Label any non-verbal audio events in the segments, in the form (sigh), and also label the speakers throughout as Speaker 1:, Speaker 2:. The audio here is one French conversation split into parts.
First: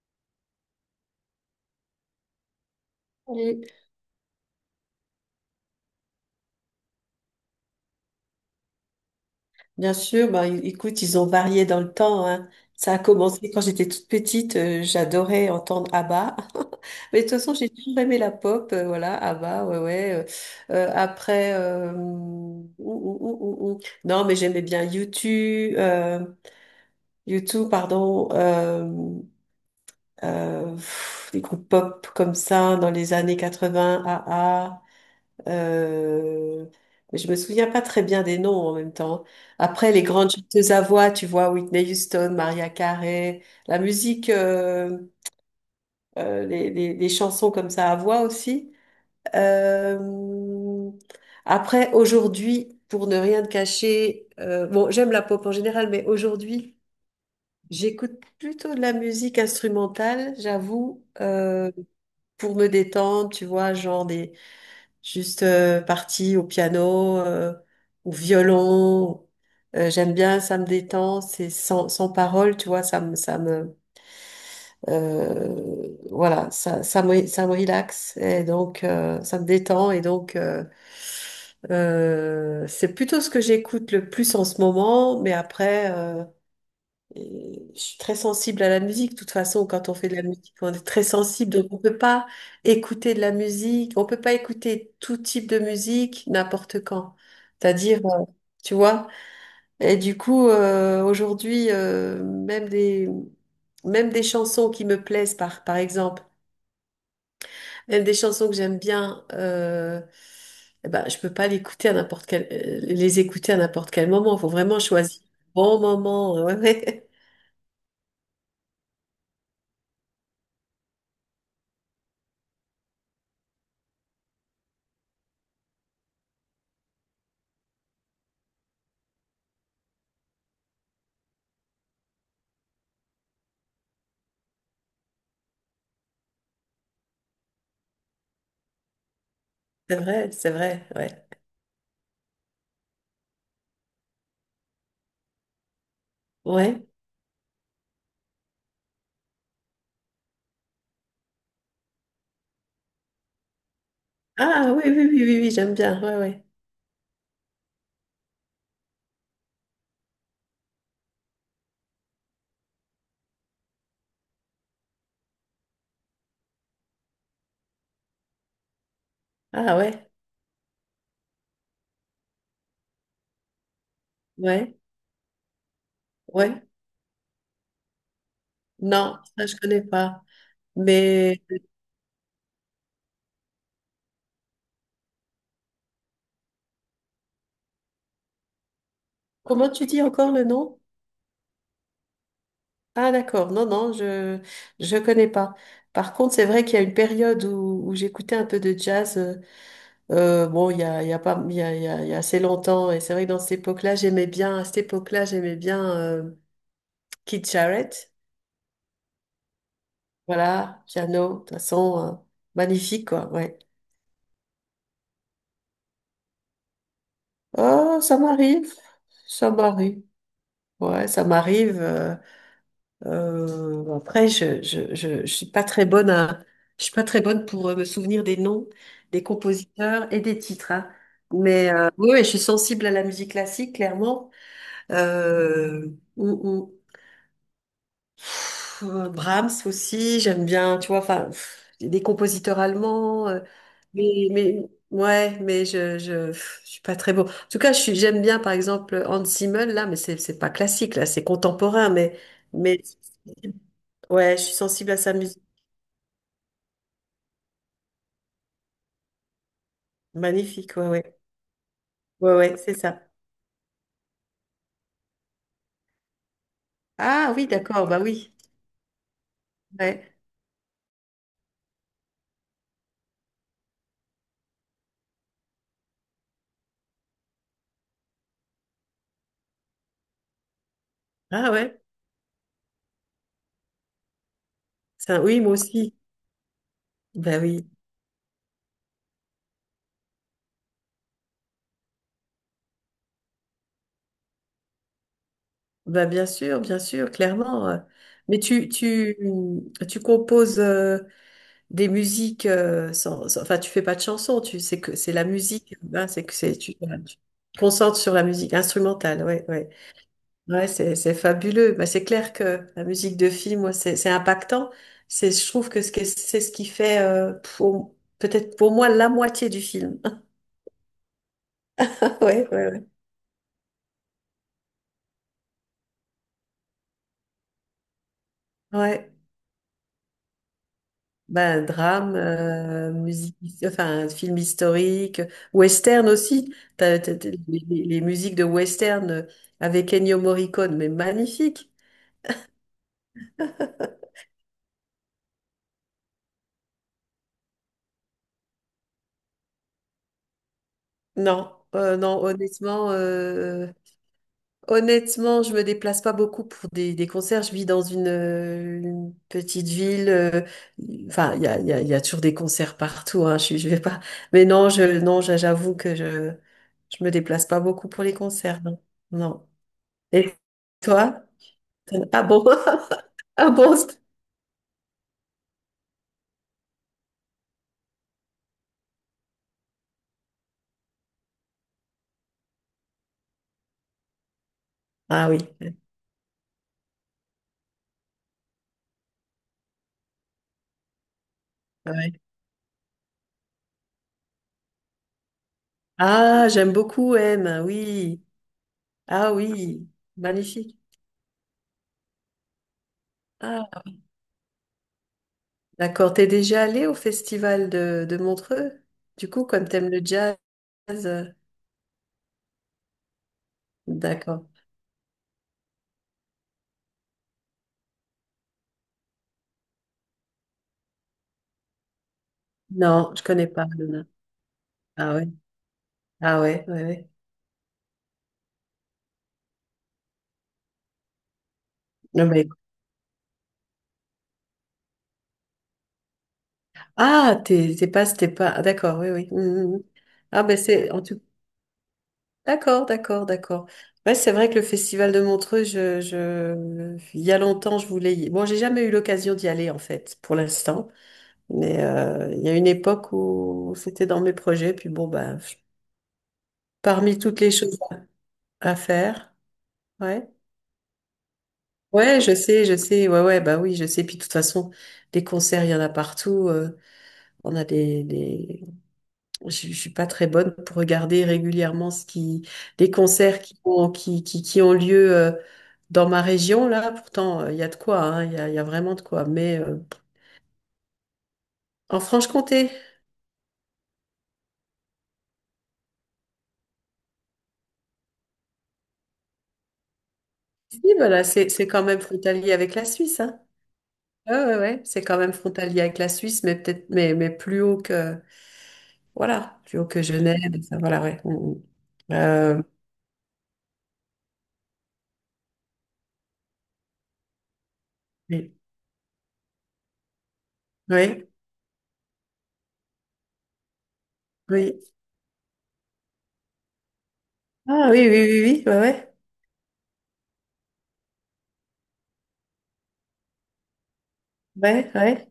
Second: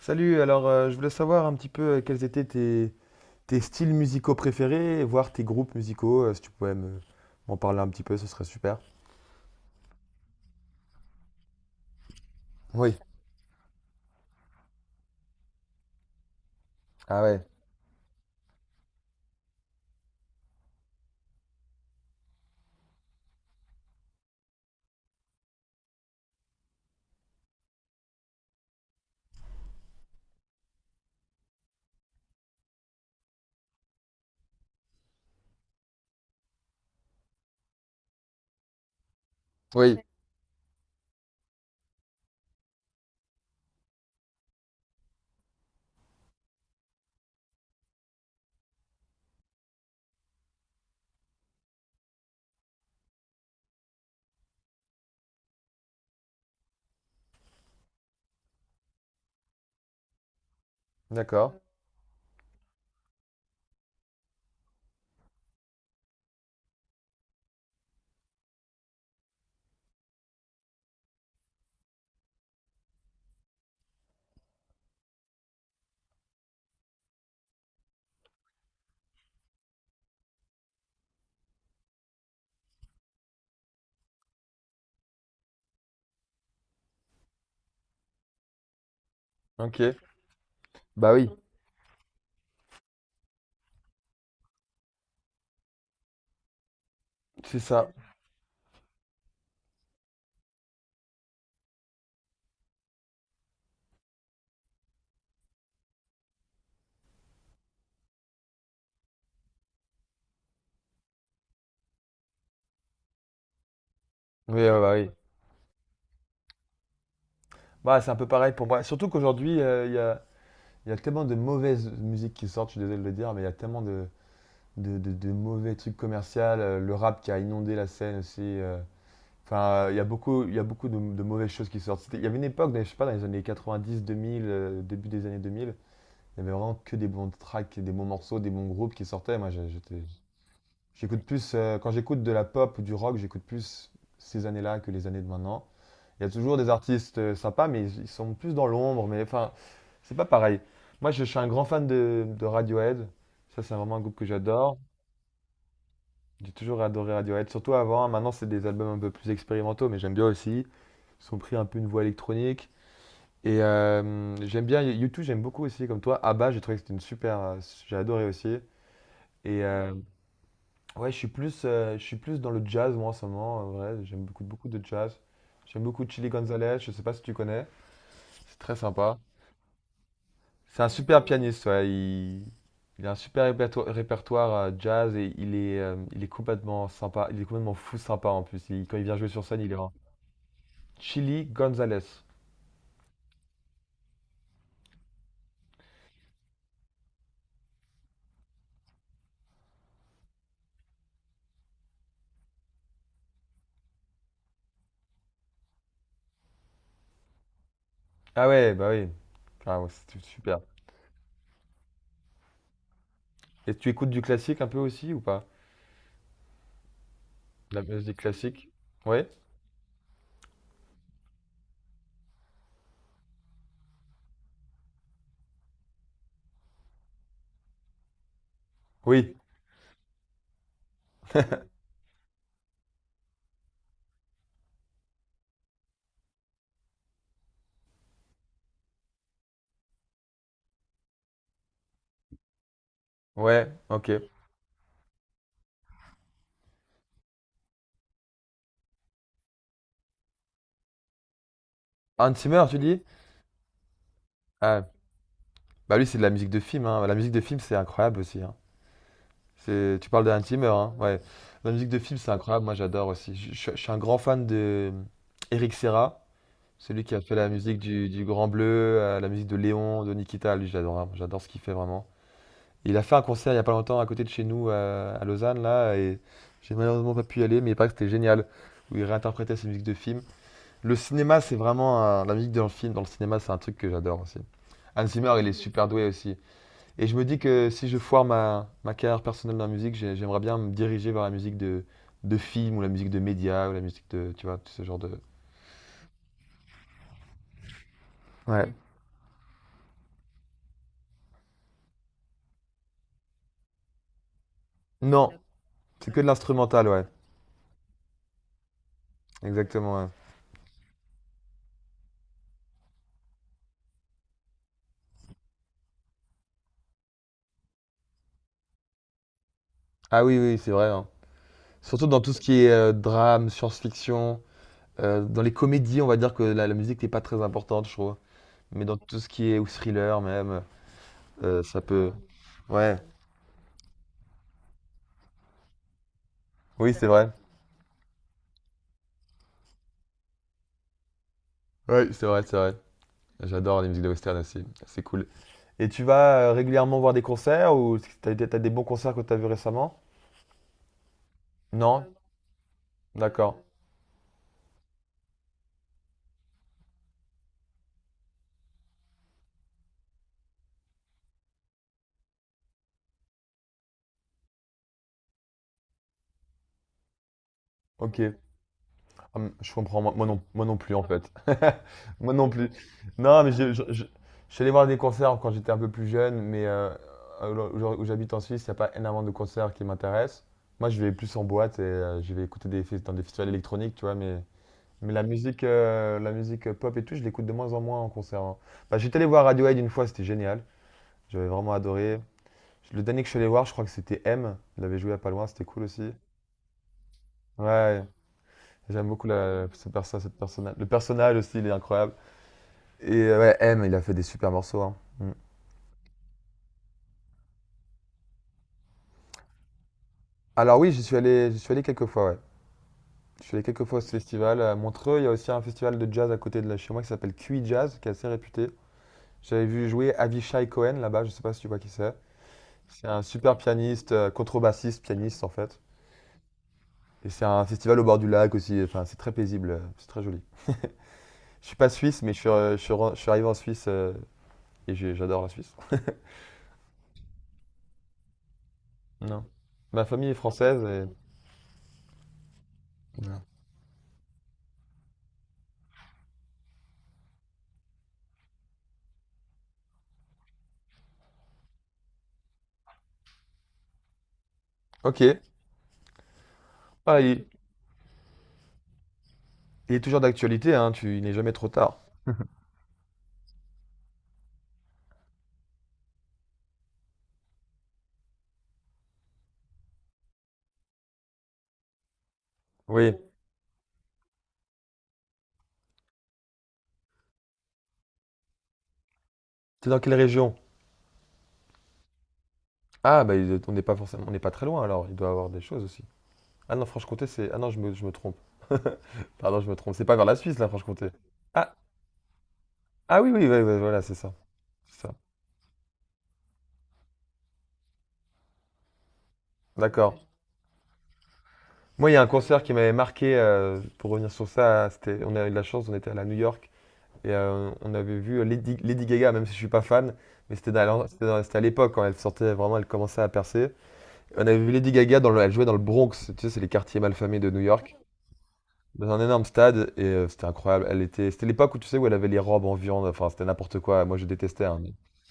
Speaker 1: Salut, alors je voulais savoir un petit peu quels étaient tes
Speaker 2: Oui,
Speaker 1: styles musicaux préférés, voire tes groupes musicaux, si tu pouvais m'en parler un petit peu, ce serait super.
Speaker 2: bien sûr, bah, écoute, ils ont varié dans le temps, hein.
Speaker 1: Oui.
Speaker 2: Ça a commencé quand j'étais toute petite, j'adorais entendre ABBA. (laughs) Mais
Speaker 1: Ah
Speaker 2: de toute
Speaker 1: ouais.
Speaker 2: façon, j'ai toujours aimé la pop, voilà, ABBA, ouais, ouais. Après, ouh, ouh, ouh, ouh, ouh. Non, mais j'aimais bien YouTube, 2 u pardon, euh, des groupes pop comme ça dans les années 80, AA. Euh, mais je me souviens pas très bien des noms en même temps. Après,
Speaker 1: Oui.
Speaker 2: les grandes chanteuses à voix, tu vois, Whitney Houston, Maria Carey, la musique, les chansons comme ça à voix aussi. Euh, Après, aujourd'hui, pour ne rien te cacher, bon, j'aime la pop en général, mais aujourd'hui, j'écoute plutôt de la musique instrumentale, j'avoue,
Speaker 1: D'accord,
Speaker 2: pour me détendre, tu vois, genre des juste partie au piano, au violon. J'aime bien, ça me détend, c'est sans parole, tu vois, ça me, voilà, ça, ça me relaxe et donc ça me détend et donc c'est plutôt ce que j'écoute le plus en ce moment, mais après. Et je suis très sensible à la musique. De toute façon,
Speaker 1: ok.
Speaker 2: quand on fait de la musique, on est très
Speaker 1: Bah oui.
Speaker 2: sensible. Donc, on peut pas écouter de la musique. On peut pas écouter tout type de musique n'importe quand.
Speaker 1: C'est ça.
Speaker 2: C'est-à-dire, tu vois. Et du coup, aujourd'hui, même des chansons qui me plaisent, par exemple, même des chansons que j'aime bien, eh ben, je peux pas l'écouter à n'importe les écouter à n'importe quel moment. Il faut
Speaker 1: Oui, ouais,
Speaker 2: vraiment
Speaker 1: bah oui.
Speaker 2: choisir le bon moment. (laughs)
Speaker 1: Bah, c'est un peu pareil pour moi, surtout qu'aujourd'hui, il y a tellement de mauvaises musiques qui sortent, je suis désolé de le dire, mais il y a tellement de mauvais trucs commerciaux, le rap qui a inondé la scène aussi. Enfin, il y a beaucoup de mauvaises choses qui sortent. Il y avait une époque, je sais pas, dans les années 90, 2000, début des années 2000, il y avait vraiment que des bons tracks, des bons morceaux, des bons groupes qui sortaient. Moi,
Speaker 2: Ouais.
Speaker 1: j'étais,
Speaker 2: C'est vrai,
Speaker 1: j'écoute
Speaker 2: ouais.
Speaker 1: plus, quand j'écoute de la pop ou du rock, j'écoute plus ces années-là que les années de maintenant. Il y a toujours des
Speaker 2: Ouais.
Speaker 1: artistes sympas, mais ils sont plus dans l'ombre. Mais enfin, c'est pas pareil. Moi, je suis un grand fan de Radiohead. Ça, c'est vraiment un groupe que
Speaker 2: Ah
Speaker 1: j'adore.
Speaker 2: oui, oui, oui, oui, oui, j'aime bien. Ouais, ouais.
Speaker 1: J'ai toujours adoré Radiohead, surtout avant. Maintenant, c'est des albums un peu plus expérimentaux, mais j'aime bien aussi. Ils ont pris un peu une voie électronique. Et j'aime bien YouTube, j'aime beaucoup aussi, comme toi. Abba, j'ai trouvé que c'était une super. J'ai adoré aussi. Et
Speaker 2: Ah ouais,
Speaker 1: ouais, je suis plus dans le jazz, moi, en ce moment. En vrai. J'aime beaucoup, beaucoup
Speaker 2: ouais,
Speaker 1: de jazz. J'aime beaucoup Chili
Speaker 2: ouais.
Speaker 1: Gonzalez, je sais pas si tu connais. C'est très sympa.
Speaker 2: Non, ça je connais pas.
Speaker 1: C'est un super
Speaker 2: Mais
Speaker 1: pianiste, ouais. Il a un super répertoire, jazz et il est complètement sympa. Il est complètement fou sympa en plus. Quand il vient jouer sur scène,
Speaker 2: comment
Speaker 1: il est.
Speaker 2: tu dis encore le nom?
Speaker 1: Chili Gonzalez.
Speaker 2: Ah d'accord, non, non, je connais pas. Par contre, c'est vrai qu'il y a une période où j'écoutais un peu de jazz. Bon, il y a pas, il y a, il y a, il y a assez longtemps. Et c'est vrai que dans cette époque-là, j'aimais bien. À cette époque-là, j'aimais bien Keith Jarrett.
Speaker 1: Ah ouais, bah oui. Ah ouais, c'était super.
Speaker 2: Voilà, piano, de toute façon, magnifique quoi. Ouais.
Speaker 1: Et tu écoutes du classique un peu aussi ou pas? La
Speaker 2: Oh,
Speaker 1: musique classique? Ouais?
Speaker 2: ça m'arrive. Ouais, ça m'arrive. Après, je suis pas très je suis pas très bonne pour me souvenir des noms, des
Speaker 1: Oui.
Speaker 2: compositeurs et des titres, hein. Mais oui, oui, je suis sensible à la musique classique, clairement. Euh, hum, hum. Brahms aussi, j'aime bien. Tu vois, enfin, des compositeurs allemands.
Speaker 1: Ouais, ok.
Speaker 2: Mais ouais, je suis pas très beau. En tout cas, j'aime bien par exemple Hans Zimmer là, mais c'est pas classique là, c'est contemporain,
Speaker 1: Hans Zimmer, tu
Speaker 2: mais
Speaker 1: dis?
Speaker 2: ouais, je suis
Speaker 1: Ah,
Speaker 2: sensible à sa musique.
Speaker 1: bah lui, c'est de la musique de film, hein. La musique de film, c'est incroyable aussi, hein. C'est. Tu parles de Hans Zimmer,
Speaker 2: Magnifique, ouais,
Speaker 1: hein?
Speaker 2: ouais,
Speaker 1: Ouais. La musique de film, c'est
Speaker 2: ouais, ouais,
Speaker 1: incroyable. Moi,
Speaker 2: c'est ça.
Speaker 1: j'adore aussi. Je suis un grand fan de Eric Serra, celui qui a
Speaker 2: Ah
Speaker 1: fait
Speaker 2: oui,
Speaker 1: la musique
Speaker 2: d'accord, bah
Speaker 1: du
Speaker 2: oui,
Speaker 1: Grand Bleu, la musique de Léon,
Speaker 2: ouais.
Speaker 1: de Nikita. Lui, j'adore, hein. J'adore ce qu'il fait vraiment. Il a fait un concert il y a pas longtemps à côté de chez nous, à Lausanne, là, et j'ai malheureusement pas pu y aller, mais il paraît que c'était génial, où il réinterprétait ses musiques de films. Le cinéma,
Speaker 2: Ah
Speaker 1: c'est
Speaker 2: ouais,
Speaker 1: vraiment la musique dans le film. Dans le cinéma, c'est un truc que j'adore aussi. Hans
Speaker 2: ça,
Speaker 1: Zimmer,
Speaker 2: oui,
Speaker 1: il est
Speaker 2: moi
Speaker 1: super
Speaker 2: aussi.
Speaker 1: doué aussi. Et je me dis
Speaker 2: Bah oui,
Speaker 1: que si je foire ma carrière personnelle dans la musique, j'aimerais bien me diriger vers la musique de film ou la musique de médias ou la musique de, tu vois, tout ce genre de.
Speaker 2: bah bien sûr, clairement. Mais
Speaker 1: Ouais.
Speaker 2: tu composes. Des musiques enfin tu fais pas de chansons tu c'est que c'est la
Speaker 1: Non,
Speaker 2: musique hein,
Speaker 1: c'est que de
Speaker 2: c'est que c'est tu,
Speaker 1: l'instrumental,
Speaker 2: voilà,
Speaker 1: ouais.
Speaker 2: tu te concentres sur la musique instrumentale, ouais, ouais,
Speaker 1: Exactement, ouais.
Speaker 2: ouais. C'est fabuleux. Bah, c'est clair que la musique de film, moi c'est impactant. C'est, je trouve que ce que- c'est ce qui fait pour- peut-être pour moi la moitié du film.
Speaker 1: Ah oui, oui, c'est vrai, hein. Surtout dans
Speaker 2: (laughs)
Speaker 1: tout ce
Speaker 2: Ouais,
Speaker 1: qui est
Speaker 2: ouais,
Speaker 1: drame, science-fiction. Dans les comédies, on va dire que la musique n'est pas très importante, je trouve.
Speaker 2: ouais,
Speaker 1: Mais dans
Speaker 2: ouais.
Speaker 1: tout ce qui est ou thriller même,
Speaker 2: Ben,
Speaker 1: ça peut,
Speaker 2: drame,
Speaker 1: ouais,
Speaker 2: film historique, western aussi.
Speaker 1: oui, c'est vrai.
Speaker 2: Les musiques de western avec Ennio Morricone, mais magnifique.
Speaker 1: Oui, c'est vrai, c'est vrai. J'adore les musiques de western aussi, c'est cool. Et tu vas, régulièrement voir des concerts ou t'as as des bons concerts que t'as as vus récemment?
Speaker 2: Non,
Speaker 1: Non?
Speaker 2: honnêtement,
Speaker 1: D'accord,
Speaker 2: honnêtement, je me déplace pas beaucoup pour des concerts. Je vis dans une petite ville. Enfin, il y a toujours des concerts partout. Hein, je vais pas. Mais non, j'avoue que je me déplace pas beaucoup pour les
Speaker 1: OK.
Speaker 2: concerts. Non, non.
Speaker 1: Je comprends, moi,
Speaker 2: Et
Speaker 1: moi non plus en
Speaker 2: toi?
Speaker 1: fait. (laughs)
Speaker 2: Ah
Speaker 1: Moi
Speaker 2: bon?
Speaker 1: non plus.
Speaker 2: (laughs)
Speaker 1: Non,
Speaker 2: Ah
Speaker 1: mais
Speaker 2: bon?
Speaker 1: je suis allé voir des concerts quand j'étais un peu plus jeune, mais où j'habite en Suisse, il n'y a pas énormément de concerts qui m'intéressent. Moi, je vais plus en boîte et je vais écouter dans des festivals électroniques, tu vois, mais,
Speaker 2: Ah oui,
Speaker 1: la musique pop et tout, je l'écoute de moins en moins en concert, hein. Bah, j'étais allé voir Radiohead une fois, c'était génial. J'avais vraiment
Speaker 2: ouais.
Speaker 1: adoré. Le dernier que je suis allé voir, je crois que c'était M. Il avait joué à pas loin, c'était cool aussi.
Speaker 2: Ah, j'aime beaucoup M,
Speaker 1: Ouais.
Speaker 2: oui.
Speaker 1: J'aime beaucoup
Speaker 2: Ah oui,
Speaker 1: cette personnage.
Speaker 2: magnifique.
Speaker 1: Le personnage aussi, il est incroyable. Et ouais,
Speaker 2: Ah,
Speaker 1: M, il a fait des super morceaux, hein. Mm.
Speaker 2: d'accord. T'es déjà allé au festival de Montreux? Du coup, comme t'aimes le jazz,
Speaker 1: Alors oui, j'y suis
Speaker 2: euh,
Speaker 1: allé, j'y suis allé quelques fois, ouais. Je suis allé quelques fois à ce
Speaker 2: d'accord.
Speaker 1: festival. À Montreux, il y a aussi un festival de jazz à côté de là, chez moi qui s'appelle QI Jazz, qui est assez réputé. J'avais vu jouer Avishai Cohen là-bas, je sais pas si tu vois qui c'est. C'est
Speaker 2: Non, je
Speaker 1: un
Speaker 2: connais
Speaker 1: super
Speaker 2: pas. Non, non.
Speaker 1: pianiste, contrebassiste,
Speaker 2: Ah ouais,
Speaker 1: pianiste en fait.
Speaker 2: ah ouais, ouais, ouais.
Speaker 1: Et c'est un festival au bord du lac aussi, enfin c'est très paisible, c'est très joli. Je suis pas suisse,
Speaker 2: Non,
Speaker 1: mais je suis,
Speaker 2: mais-
Speaker 1: euh, je suis, je suis arrivé en Suisse, et j'adore la Suisse.
Speaker 2: Ah, t'es pas. Ah, d'accord, oui, oui.
Speaker 1: Non.
Speaker 2: Mhm, mhm.
Speaker 1: Ma famille est
Speaker 2: Ah ben
Speaker 1: française
Speaker 2: c'est en
Speaker 1: et.
Speaker 2: tout d'accord, d'accord,
Speaker 1: Ouais.
Speaker 2: d'accord. Ouais, c'est vrai que le festival de Montreux, il y a longtemps, je voulais y... Bon, j'ai jamais eu l'occasion d'y aller, en fait, pour l'instant. Mais il y a une époque où c'était dans mes projets. Puis bon,
Speaker 1: Ok.
Speaker 2: ben, parmi
Speaker 1: Ah,
Speaker 2: toutes
Speaker 1: il,
Speaker 2: les choses à faire,
Speaker 1: il est toujours
Speaker 2: ouais.
Speaker 1: d'actualité, hein, il n'est jamais trop tard.
Speaker 2: Ouais, je sais, je sais. Ouais, ouais, bah oui, je sais. Puis de toute façon, des concerts, il y en a partout. On a je suis pas très bonne pour regarder régulièrement ce qui, les
Speaker 1: Oui.
Speaker 2: concerts qui ont lieu dans ma région, là. Pourtant, il y a de quoi, hein, il y a vraiment de quoi. Mais
Speaker 1: T'es dans quelle région?
Speaker 2: en Franche-Comté,
Speaker 1: Ah, bah, on n'est pas forcément, on n'est pas très loin alors, il doit avoir des choses aussi. Ah non, Franche-Comté, c'est. Ah non, je me trompe. (laughs) Pardon, je me trompe. C'est pas vers la Suisse, là,
Speaker 2: si,
Speaker 1: Franche-Comté.
Speaker 2: voilà, c'est
Speaker 1: Ah,
Speaker 2: quand même frontalier avec la Suisse,
Speaker 1: ah oui,
Speaker 2: hein.
Speaker 1: oui, oui, oui, voilà, c'est
Speaker 2: Ouais,
Speaker 1: ça.
Speaker 2: ouais, ouais,
Speaker 1: C'est
Speaker 2: c'est
Speaker 1: ça.
Speaker 2: quand même frontalier avec la Suisse, mais peut-être, mais plus voilà, plus haut que
Speaker 1: D'accord.
Speaker 2: Genève, et ça, voilà, ouais. Mm,
Speaker 1: Moi,
Speaker 2: mm.
Speaker 1: il y a un concert qui m'avait marqué, pour revenir sur ça, c'était, on a eu de la chance, on était allé à New York et on avait vu
Speaker 2: Oui,
Speaker 1: Lady Gaga, même si je suis pas fan, mais c'était dans la- c'était
Speaker 2: oui,
Speaker 1: dans- c'était à l'époque quand elle sortait vraiment, elle commençait à percer. On avait vu
Speaker 2: oui.
Speaker 1: Lady Gaga, elle jouait dans le Bronx, tu sais, c'est les quartiers malfamés de New
Speaker 2: Ah
Speaker 1: York,
Speaker 2: oui, oui, oui, oui,
Speaker 1: dans
Speaker 2: ouais,
Speaker 1: un énorme stade, et c'était incroyable. C'était l'époque où tu sais où elle avait les robes en viande, enfin c'était n'importe quoi. Moi je détestais, hein,
Speaker 2: ouais, ouais, ouais.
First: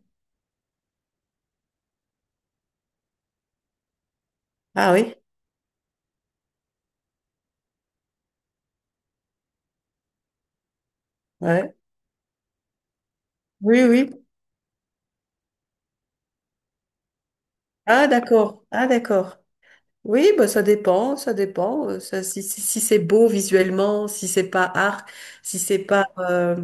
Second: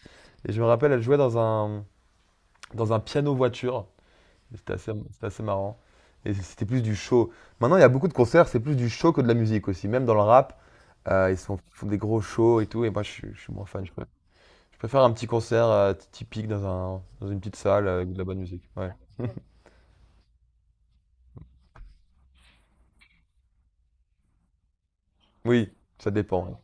Speaker 1: et je me rappelle, elle jouait dans un piano voiture.
Speaker 2: Ah oui,
Speaker 1: C'était assez marrant. Et c'était plus du show. Maintenant il y a beaucoup de concerts, c'est plus du show que de la musique aussi. Même dans le rap,
Speaker 2: ouais.
Speaker 1: font des gros shows et tout. Et moi je suis moins
Speaker 2: Oui,
Speaker 1: fan.
Speaker 2: oui.
Speaker 1: Je préfère un petit concert typique dans une petite salle
Speaker 2: Ah,
Speaker 1: avec de la bonne musique.
Speaker 2: d'accord. Ah,
Speaker 1: Ouais.
Speaker 2: d'accord. Oui, bah, ça dépend, ça dépend. Ça, si c'est beau visuellement, si c'est pas art, si
Speaker 1: Oui,
Speaker 2: c'est pas,
Speaker 1: ça dépend, ouais.
Speaker 2: euh,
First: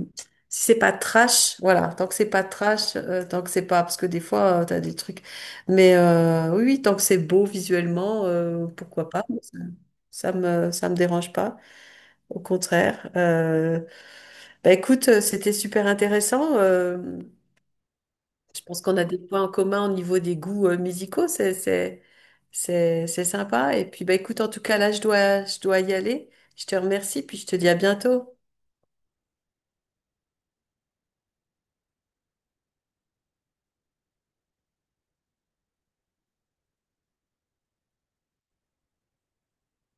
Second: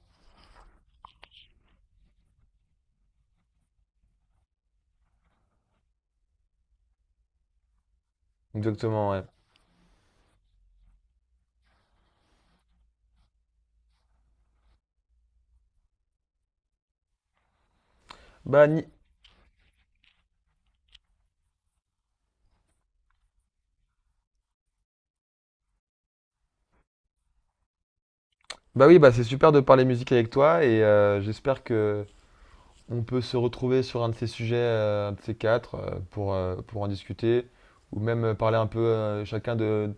Speaker 2: si c'est pas trash, voilà. Tant que c'est pas trash, tant que c'est pas, parce que des fois, tu t'as des trucs. Mais oui, oui, tant que c'est beau visuellement,
Speaker 1: Exactement,
Speaker 2: pourquoi
Speaker 1: ouais.
Speaker 2: pas? Ça me dérange pas. Au contraire. Bah, écoute, c'était super intéressant. Je
Speaker 1: Bah,
Speaker 2: pense qu'on a des points en commun au niveau des goûts musicaux, c'est sympa. Et puis bah écoute, en tout cas là, je dois y aller. Je te remercie, puis je te dis à bientôt.
Speaker 1: bah oui, bah c'est super de parler musique avec toi et j'espère que on peut se retrouver sur un de ces sujets, un de ces quatre, pour en discuter ou même parler un peu chacun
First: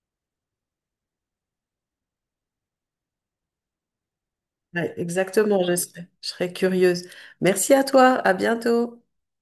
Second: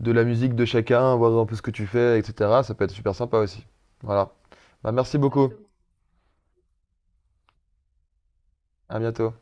Speaker 1: de la musique de chacun, voir un peu ce que tu fais, etc. Ça peut être super sympa aussi. Voilà. Bah
Speaker 2: Ouais,
Speaker 1: merci beaucoup.
Speaker 2: exactement, je serai curieuse. Merci à toi, à
Speaker 1: À
Speaker 2: bientôt.
Speaker 1: bientôt.